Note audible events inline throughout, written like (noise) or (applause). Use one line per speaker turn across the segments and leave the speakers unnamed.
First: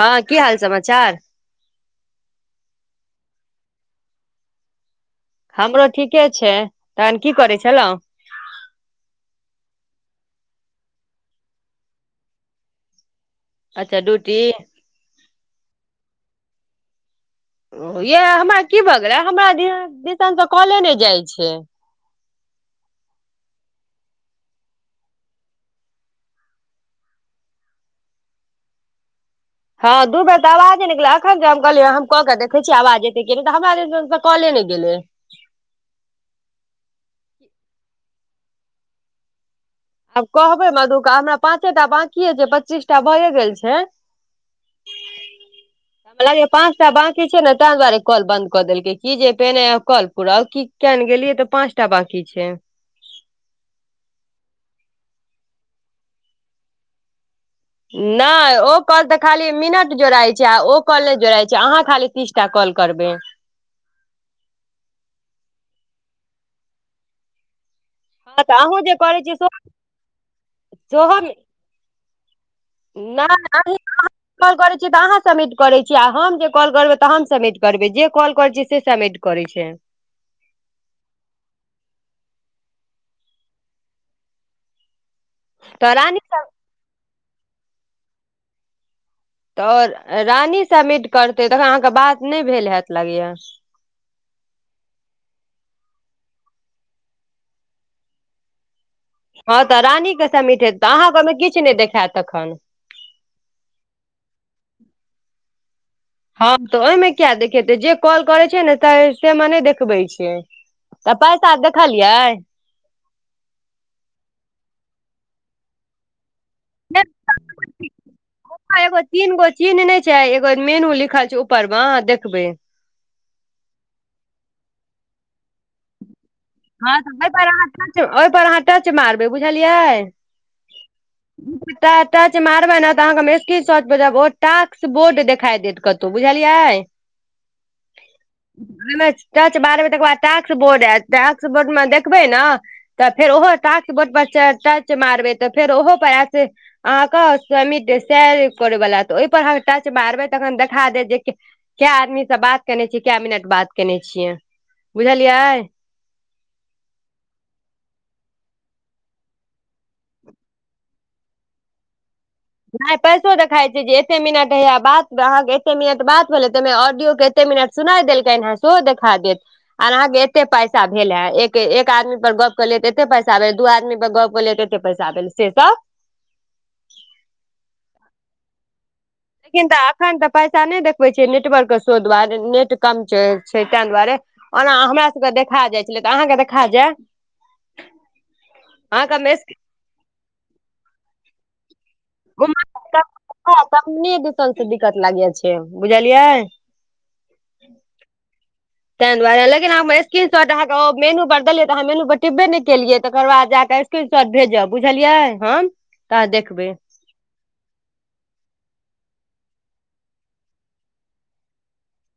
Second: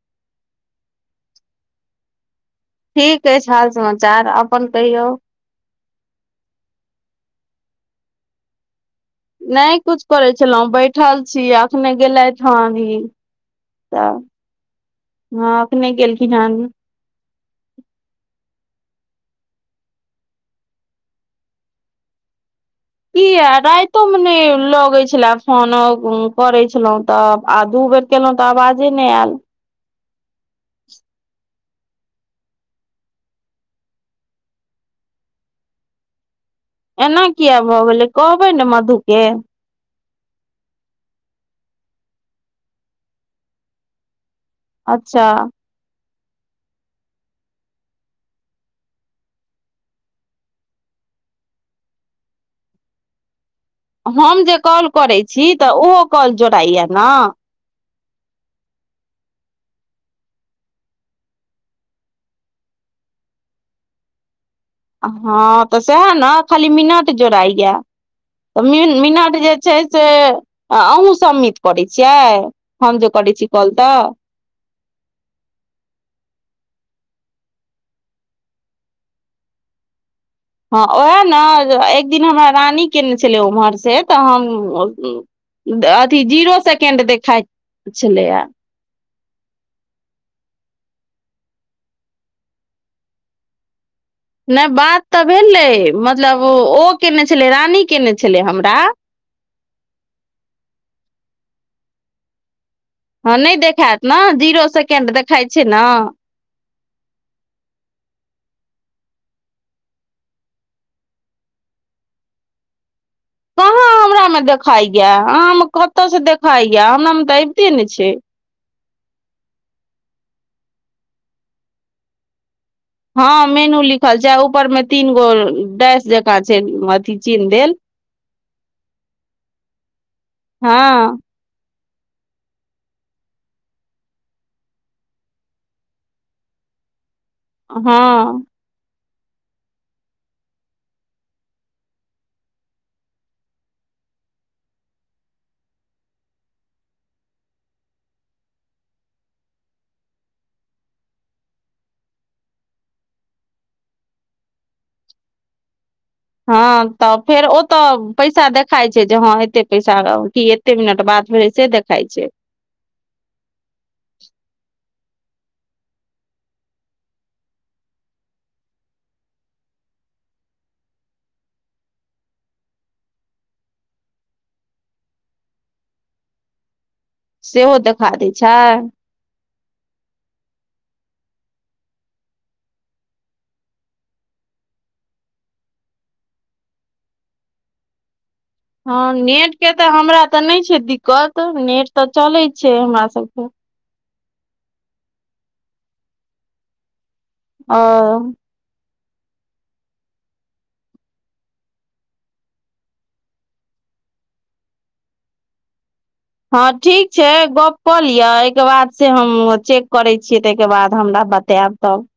हँ की हाल समाचार
ठीक अछि हाल समाचार अपन कहियौ
हमरो ठीके छै तहन की करै छलहुँ
नहि कुछ करै छलहुँ बैठल छी अखने गेलथि ई
अच्छा ड्यूटी
हँ अखने गेलेखीन है
यै यह हमरा की भऽ गेलै हमरा दिसन से काॅले नहि जाइ छै
किया रातो में नहि लोग्य छले फोन करे छलहुं तऽ आ दू बेर केलहुँ तऽ आवाजे नहि आयल
हँ दू बेर त आवाजे नहि गेलै अखन हम कहलियै हम कऽ के देखै छीयै आवाज एत हमरा दिसन‌ से कले नहि गेलै
एना किया भऽ गेलै कहबै ने मधु के
आब कहबै मधु के हमरा पाँचे टा बाकीए छै पच्चीसटा भऐ गेल छै
अच्छा
कह पाँचटा बाँकी छै ने ताहि दुआरे कॉल बन्द कऽ देलकै क जे पहिने काल पूराउ क क्या नहि गेलियै तऽ पाँंच टाऽ बाकी छै
हम जे कॉल करैत छी त ओहो कॉल जोड़ाइया ने
नहि ओ कॉल त खाली मिनट जोड़इत छै आ ओ कॉल नहि जोड़इत छै अहाँ खाली तीसटा कॉल करबै
हँ त सएह ने खाली मिनट जोड़ाइए
हँ तऽ
त
अहूँ
मिन
जे करै छियै
मिनट
से
जे छै से अहूँ
सेहो
सम्मित करैत छियै हमँ जे
नहि
करै छी काॅल
अहीं
तऽ
कॉल करै छीय तऽ अहाँ सबिट करै छी आ हम जे कॉल करबै तऽ हम सबमिट करबै जे कॉल करै छीयै से सबिट करै छै
हँ उएह ने एक दिन हमरा रानी कयने छलै ओम्हरसँ त हम
तऽ रानी
अथी
सब
जीरो सेकेंड देखाइ छलैए
तऽ आओर रानी सबिट करतै तखन अहाँके बात नहि भेल होयत लागैया
नै बात तऽ भेलै मतलब ओ केने छलै रानी केने छलै हमरा
हँं त रानी के समिट हेतइ अहाँके ओहिमे किछ ने देखायत तखन
हँ नहि देखायत ने जीरो सेकेंड देखाइत छै ने
हँ त ओहिमे किया देखेते जे कॉल करै छै न तहि मे नहि देखबै छियै त पैसा देखलियै
कहाँ हमरा मे देखाइया अहा मे कतऽ से देखाइया हमरा मे तऽ अबिते ने छै
ह एगो तीनगो चिन्ह नहि छै एगो मेनू लिखल छै ऊपर मे देखबै
हँ मेनू लिखल छै ऊपर में तीन गो डैश जे
हँ तऽ ओय पर अहाँ टच ओहि पर अहाँ टच मारबै बुझलियै
हँ
च मारबै ने त अहाँक हम स्क्रीनसट भेजबटास्क बोर्ड देखा देत कत तऽ बुझलिय आय
हँ
ओमे टच करबै त बाद टाक्स बोर्ड आयत टाक्स बोर्ड में देखबै ने त फेर ओहो टास्क बोर्ड पर टच मारबै त फेर ओहो पया से अहाँके स्वमित स करैवला त ओहिपर अह टच मारबै तखन देखा दे जे क्या आदमी से बात केने छियै क्या मिनट बात केने छियै बुझलियै
हाँ तऽ फेर ओ तऽ पैसा देखाई छै जे हाँ एते पैसा है कि कते मिनट बाद भेल से देखाई छै
नहि पैसो देखाइत छै जे एते मिनट हय बात अहाँ के एते मिनट बात भेलै ता में ऑडियो के मिनट सुनाय देलकनि हे सेहो देखा देत आर अहाँ के एते पैसा भेल हेत एक आदमी पर गप्प केलियै तऽ एते पैसा भेल दू आदमी पर गप्प केलियै त पैसा भैल से त
सेहो देखा दै छै
लेकिन त एखन त पैसा नहि देखबै छियै नेटवर्क के शो दुआरे नेट कम छै ताहि दुआरे ओना हमरा सबके देखा जाइ छलै त अहाँके देखा जाय
(unintelligible) हँ नेट
अहाँके
के त हमरा त नहि छै दिक्कत नेट त चले छै हमरा सबके
तने दिसन से दिक्कत लागे छै बुझलियै
ओ उ
तैए दुआरे लेकिन हमर स्क्रीन शॉट अहाँ के मेनू पर देलियै त अहाँ मेनू पर टिपबै नै केलियै तकर बाद जाकऽ स्क्रिनशॉट भेजब बुझलियै हम तऽ अहाँ
हाँ
देखबै
ठीक छै गप क लिए एहिके बाद से हम चेक करै छियै ताहिके बाद हमरा बतायब तब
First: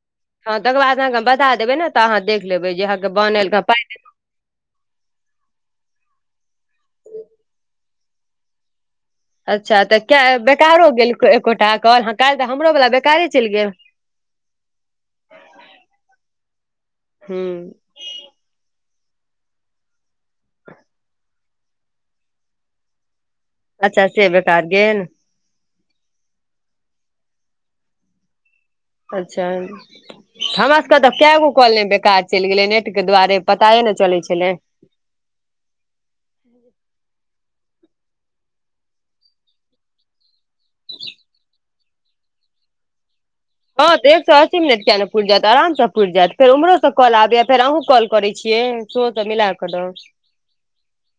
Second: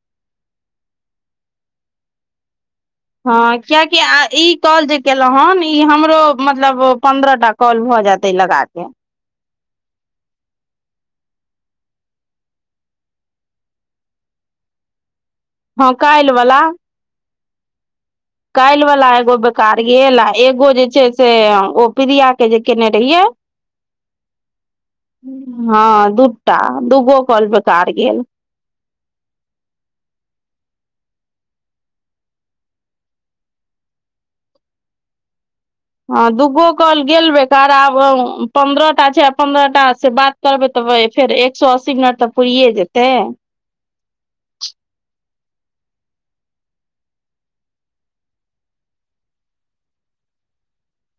हाँ तकर बाद अहाँ के बता देबय ने तऽ अहाँ देख लेबै जे बनल
हँ
पाइ।
कियाकि आ ई ताॅल जे केलहुँ हेन ई हमरो मतलब पन्द्रह टा कॉल भऽ जायतै लगा के
अच्छा त किया बेकारो गेल एकोटा कल ह काल्हि त हमरो वाला बेकारे चलि गेल
हाँ काल्हि वाला
हू
काल्हि वाला एगो बेकार गेल आ एगो जे छै से प्रिया के जे केने रहियै
अच्छा से बेकार गेल अर्गेन
हँ दूटा दूगो कौल बेकार गेल
अच्छा हमरा सबके तऽ क गो कॉल नहि बेकार चलि गेलै नेट के दुआरे पताए ने चलै छलै
हँ दूगो काल गेल बेकार आब पन्द्रह टा छै आ पन्द्रहटा से बात करबै तब फेर एक सौ अस्सी मिनट तऽ पुरे जेतै
हँ तऽ एक सए अस्सी मिनट कििया नहि पुरि जात आरामसँ पुरि जात फेरम्होसँ कलबैय फेर अहूँ कॉल कर छियै शो तऽ मिलाकद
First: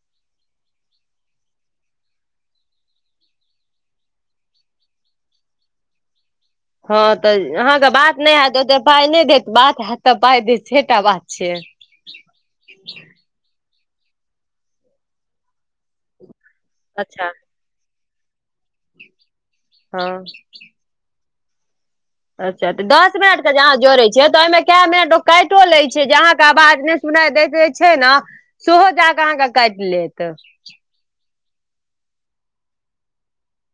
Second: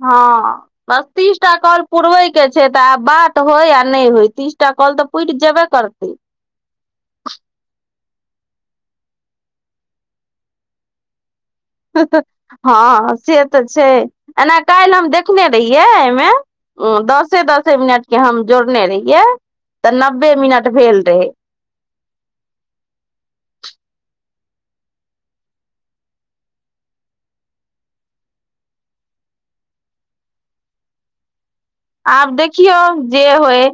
हँ बस तीस टा कॉल पुरबैके छै तऽ आब बात होय आ नहि होय तीसटा कॉल तऽ उठ जेबे करतै
हँ तऽ अहाँके बात नहि हैत ओते पााय नहि देत बात हत तऽ पााय देत छटा बात छिय
हँ से तऽ छै एना काल्हि हम देखने रहियै एहिमे उ
अच्छा
दसे दसे मिनट के हम जोड़ने रहिये तऽ
हँ
नब्बे मिनट भेल रहे
अच्छा तऽ दस मिनट के जहाँ जोड़े छिय तऽ ओहिमे कए मिनट ओ काटियो लै छै जे अहाँके आवाज नहि सुनाइ दैत जे छै ने सेहो ज कऽ अहाँके काटि लेत
आब देखियौ जे होय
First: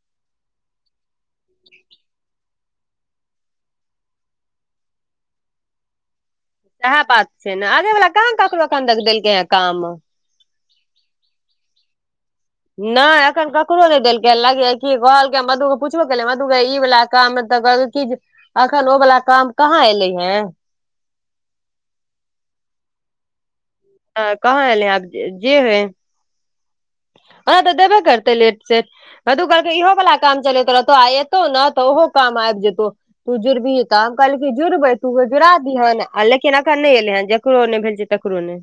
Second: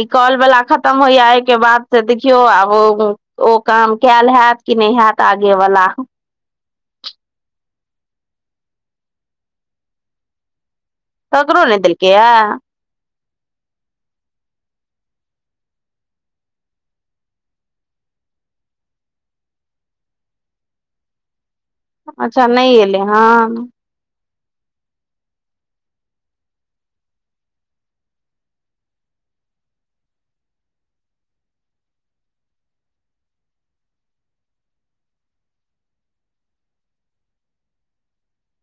ई कॉल बाला खतम होइय एहि के बाद से देखियौ आब ओ काम कैल हैत कि नहि हैत आगे वला
इएह बात छै ने आबे वाला कहाँ ककरो एखन तक देलकै हे काम
ककरो नहि देल‌इकै या
नहि एखन ककरो नहि देलकै लग इ है की कहलक मधु के पूछबो केलै मधु ई वाल काम मे तऽ कह क जे अखन ओ वालला काम कहाँ एले हे
अच्छा नहि एलै हँ
कहाँ एलै आब जे होइ हँ तऽ देबे करतै लेट सेट हँ तू कहलक इहो वाला काम चलैत रहतौ आ एतौ ने तऽ ओहो काम आबि जेतौ तू जुड़बिही तऽ हम कहलक कि जुड़बै तू जुड़ा दीहेन आ लेकिन एखन नहि एलै हे जकरो नहि भेल जे ककरो ने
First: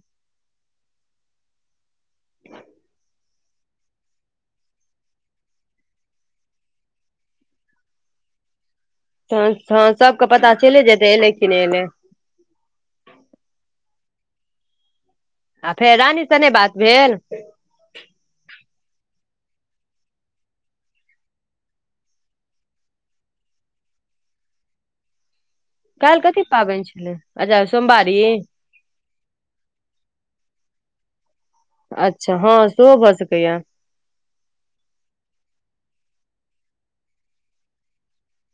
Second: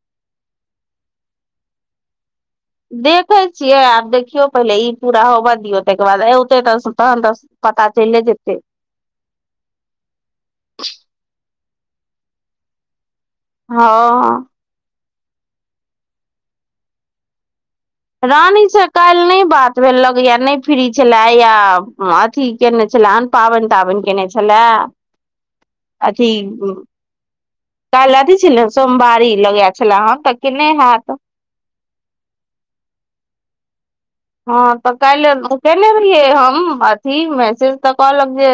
देखे छियै आब देखियौ पहिले ई पूरा होबऽ दियौ ताहिके बाद औते त तहन त पता चलि जेतै
त हँ सबके पता चले जेतै एलै कि नहि एलै
हँ ओ
आ फेर रानी स नहि बात भेल
रानीसँ काल्हि नहि बात भेलक या नहि फ्री छलै या अथी केने छल पाबनि ताबनि केने छलै
कालिह कथी पाबनि छलै अजा
कल्हि अथी छलै सोमवारी लगे छले हेँ तऽ केने हैत
अच्छा हँ सेहो भऽ सकैया
हँ तऽ काल्हि उतने रहि हम अथी मैसेज तऽ कहलक जे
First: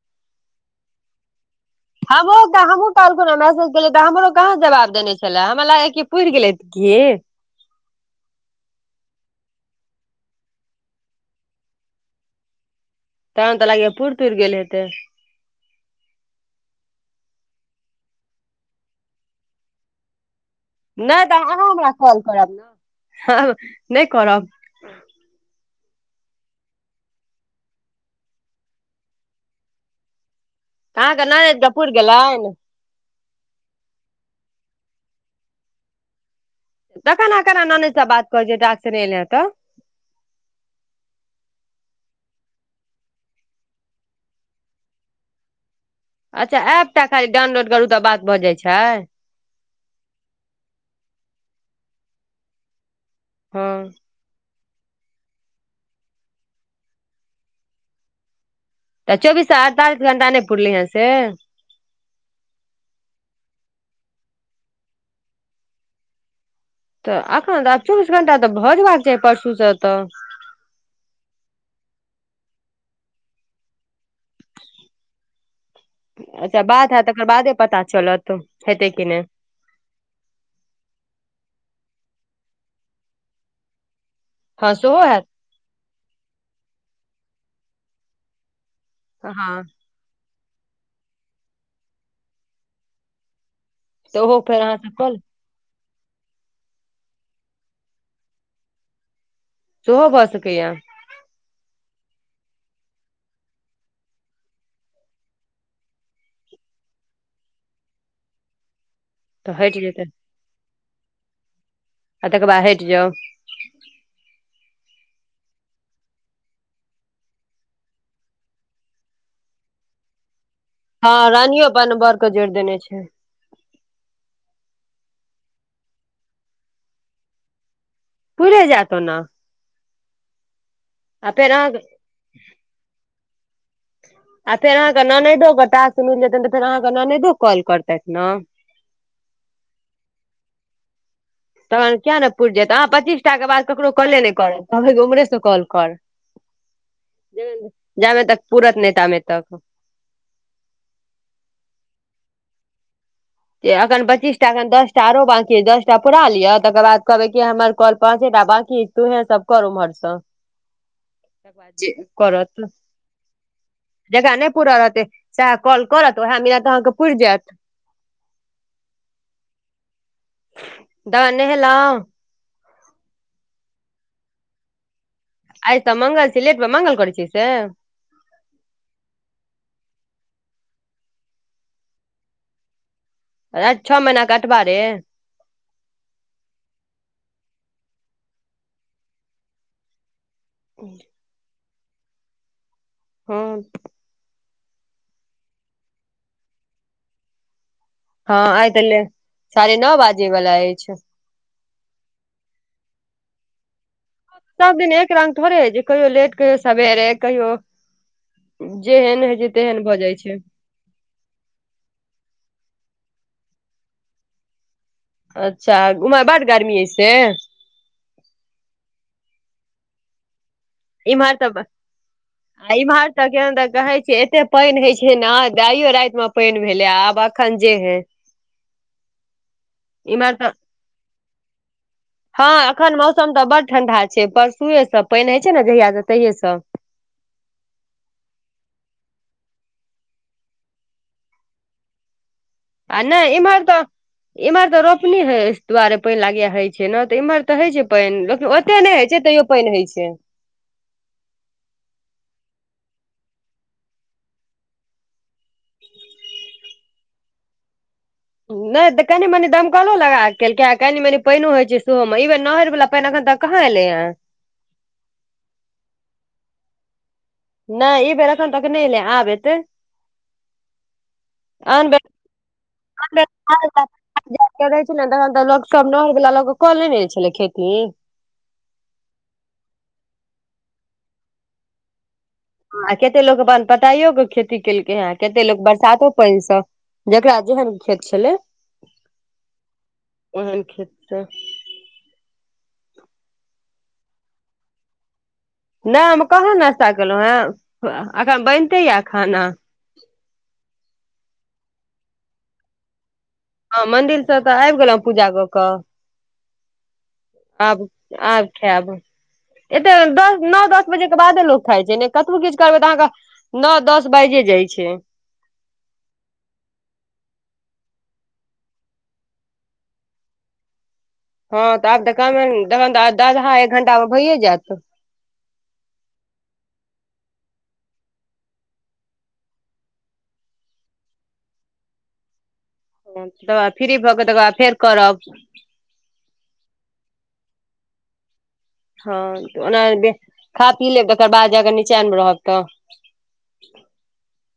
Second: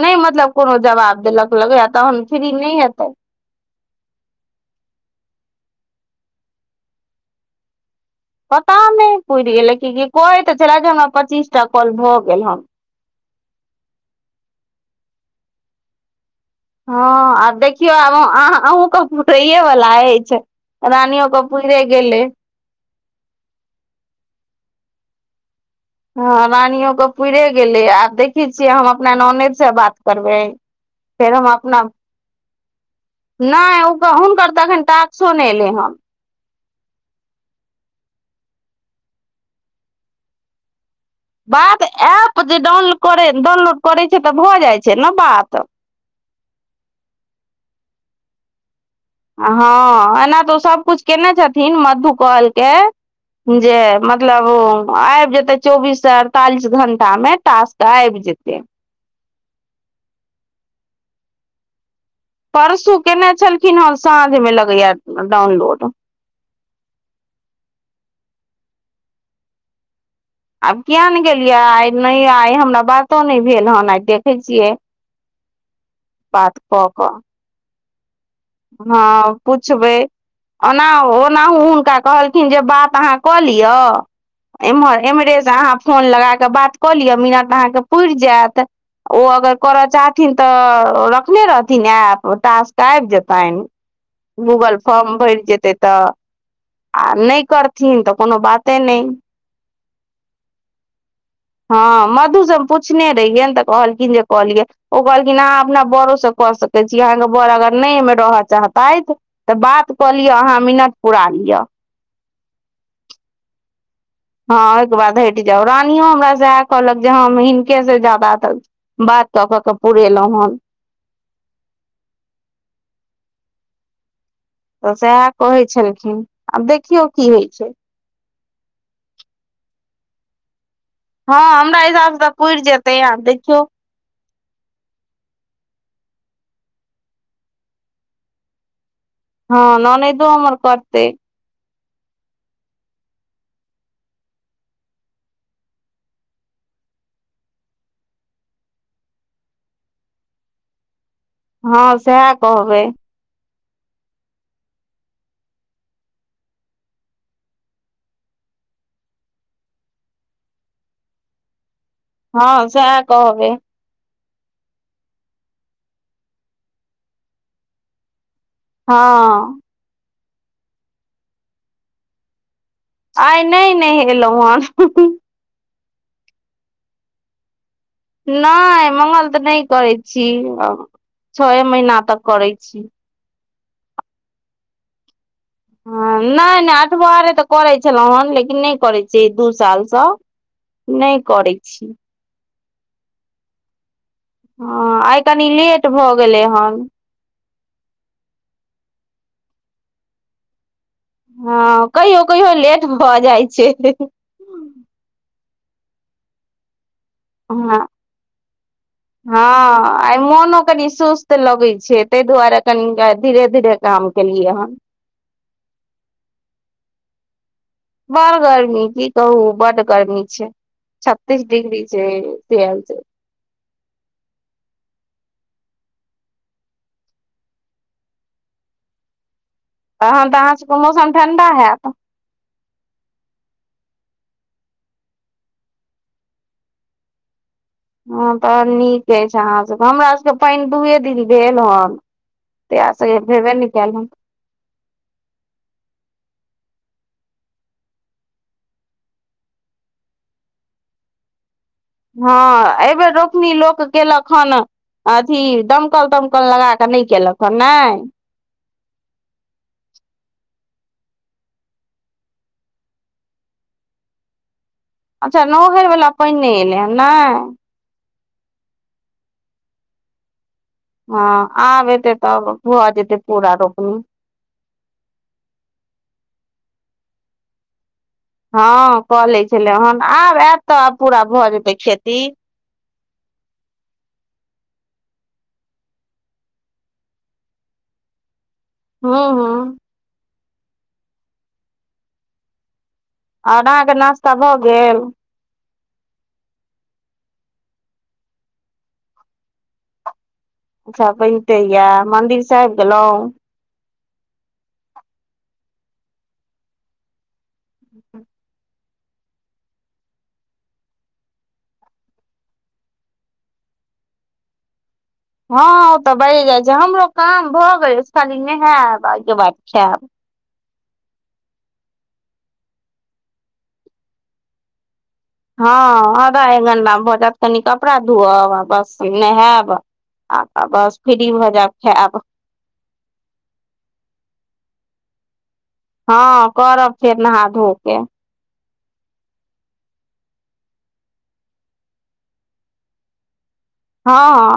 नहि मतलब कोनो जवाब देलक लगैया
ह
तहन फ्री नहि
हम
हेतै
पालकेज (unintelligible) तऽ हमरो कहाँ जवाब देने छलै हमरा लागै क पुर गेलै की
पता नहि पुरि गेलै क कहे त छले जे हमरा पच्चीसटा कॉल भऽ गेल हन
तबन तऽ लागि पुर तुर गेल हेतै
हँ आ देखियौ आब अहुके होए वला अछि
नहि
रानियो
तऽ
के
अहाँ
पुरे
हमरा कॉल
गेलै
करब ने नहि करब
हँ रानियोके पूरे गेलै आ देखै छियै हम अपना नानेदसँ बात करबै
अहाँ कें
फेर हम
ननैद कें
अपना
पूर गेलैन
नहि हुनकर तऽ एखन टाक्सो नहि एलै हन
तखन अहाँ केना ननैद सँ बात करिय छिय टॉक्स नहि एलय तं
बात एप जे डाउनलै डाउनलोड करै छै तऽ भऽ जाइ छै ने बात
अच्छा ऐप टा खाली डाउनलोड करू तऽ बात भऽ जाइत छै
हँ एना तऽ ओ सभकिछु कयने छथिन मधु कहलके
हँ
जे मधु मतलब आबि जेते चौबीस अड़तालीस घंटा मे तास्क आबि जेते
तऽ चौबीस अड़तालीस घंटा नहि पुरलै हँ से
परसू केने छलखिन हेँ साँझ मे लगैया डाउनलोड
तऽ एखन तऽ आब चौबीस घंटा तऽ भऽ जबाक चाही परसूसँ तऽ
आब किया नहि गेलियै आइ नहि आइ हमरा बातो नहि भेल हेन आइ देखैत छियै
अच्छा
कऽ
बात हय
कऽ
तकर बादे पता चलत हेतै
हँ
कि नहि
पुछबै ओना ओनाहु हुनका कहलखिन जे बात अहाँ कऽ लिय
हँ सेहो
एम्हर
हैत
एम्हरेसँ अहाँ फोन लगा कऽ बात कऽ लिअ मिनत अहाँके पुरि जायत ओ अगर
हँ
कर चाहथिन तऽ रखने रहथिन आ तासक आबि जेतै पानि
तऽ ओहो फेर अहाँ
गूगल
सब कऽ
फॉर्म भरि जेतै तऽ आ नहि करथिन तऽ कोनो बाते नहि
सुहो ब सकै याँ
हँ मधु से हम पूछने रहियै ने तऽ कहलखिन जे कहलियै ओ कहलखिन अहाँ अपना बड़ोसँ कऽ सकैत छी अहाँके बड़ अगर नहि एहिमे रहय चाहतैथ तऽ
हटि
बात
जेतै
कऽ लिअ अहाँ मिनट पुरा लिअ
आ तइकबा हैट जाउ
हँ ओहिके बाद हटि जाउ रानियो हमरा सैहे कहलक जे हँ हिनकेसँ ज्यादा बात तऽक के पुरेलहुं हन
हँ रानियो अपन बौर के जोड़ देने छै
तऽ सएह कहै छलखिन आब देखियौ की होइ छै
पूरे जात ओना आ
हँ
फेर अहाँके
हमरा हिसाब से त पुरि जेतै आ देखियौ
आ फेरहाँके ननैदोटास मिल जेतनि तऽ फेर अहाँके ननैदो कॉल करतथि ने
हँ ननइदो हमर करते
तहन किया ने पुरि जायत अहाँ पच्चीसटा के बाद ककरो कॉले नहि करब कह उमहरे से कॉ कर
(inaudible)
जा जाबे तक पूरत नहि ताबे तक
हँ सए कहबै
अखन पच्चीसटाखन दश टा आरो बाकी दस टा पुरा लिअ तकर बाद कहबै कि हमर कॉल पाँचेटा बाकी तू हे सब कर ओमरस
(inaudible)
जी करत
हँ सएह कहबै
जकरा नहि पूरल रहतै स कॉल करत ओएह मिन तऽ अहाँके पुर जायत
हँ
तह नेहल‌उ
आइ नहि नहेलहुँ हेँ
आइत मंगल ची लेट बा मंगाल कोर इ छिस
नहि मंगल तऽ नहि करै छी छय महीना तक करैत छी
अ छओ महिना कटबा रे
ह नहि नहि अठबरे तऽ करे छलहुं हेन लेकिन नहि करे छि दू साल से नहि करै छी
हँ
हँ आइ कनि लेट भऽ गेलै हन
हँ आइ ते साढ़े नओ बाजे वला अछि
हँ कहियो कहियो लेट भऽ जाइ छै
सब दिन एक रङंग थोड़े हइ कहियौ लेट कहियौ सबेरे कहियो
हँ
जेहन होइ छै तेहन भऽ जाइ छै
कनी सुस्त लगै छै ताहि दुआरे कनि धीरे धीरे काम केलियै हन
अच्छा ओमहर बड्ड गर्मी ऐ से
बड़ गर्मी जी कह बड्ड गर्मी छै
इम्हर
छत्तीस
तऽ
डिग्री छै
आ
सेल छै
इम्हर केहन तऽ कहै छियै एते पानि हय छै ने आइयो राति मे पानि भेले आब अखन जे हे
तन तऽ मौसम ठडा हैत
हँ अखन मौसम तऽ बड्ड ठंडा छै परसुए सब पानि होइ छै ने जहिया से तहिये सब
हँ तऽ नीक अछि अहाँसभके हमरा सभके पानि दूए दिन भेल हन तहिआ
आ
स भेबै
इम्हर
नहि
तऽ
कैल हन
इम्हर तऽ रोपनी दुआरे पानि लागे होइ छै ने तऽ इम्हर तऽ होइ छै पानि लेकिन ओते नहि होइ छै तैयो पानि होइ छै
हँ एहिबेर रोपनी लोक केलक हन अथी दमकल तमकल लगा कऽ नहि केलक हन नहि
नहि तऽ कनी मनी दमकलो लगा केल क कनी मनी पानि होइ छै सेहो मे ई बेर नहर वला पानि एखन तक कहाँ एलै यै
अच्छा नहइर वला पइन नहि एयलै हँ नहि
नहि ई बेर एखन तक नहि ले आब एतै
हँ आब
आन बेर
एतै तब भऽ
आन
जेतै पूरा रोपनी
रहै बेर छलै ने तखन तऽ लोक सब नहर वला लोक कऽ लेने छलै खेती
हँ कऽ ले छलै हन आब आयत तऽ आब पूरा भऽ जेतै खेती
आ कते लोक अपन पताइयो क खेती केलकै हे कते लोक बरसातो पानिस जेकरा जेहन खेत छलै
हँ हँ
ओहन खेतसँ
अहाँके नास्ता भऽ गेल
नहि हम कहाँ नास्ता केलहुँ हे अखन बनिते यए खाना
अच्छा बनिते यए मंदिर स आइब गेलहुँं
हँ मंदिर से तऽ आबि गेलहुं पूजा कऽ कऽ आब आ खायब एतऽ दस नओ दस बजेके बादे लोक खाइ छै ने कतबो किछु करबै तऽ अहाँके नअ दस बाजिये जाइ छै
हँ ओ तऽ बढ़ि जाइ छै हमरो काम भऽ गेल अछि खाली नहायब आके बाद खायब
हँ तऽ आब तऽमेनऽ दशधा एक घंटा मे भइए जायत
हँ आधा एक घण्टामे भऽ जायत कनि कपड़ा धोअब आ बस नहायब आ तऽ बस फ्री भऽ जायब छै खैव
तकराद फ्री भऽ के तकर बाद फेर करब
हँ करब फेर नहा धो के
हँ ओना खा पी लेब तकर बाद जे अगर नीचा मे रहव तऽ
हँ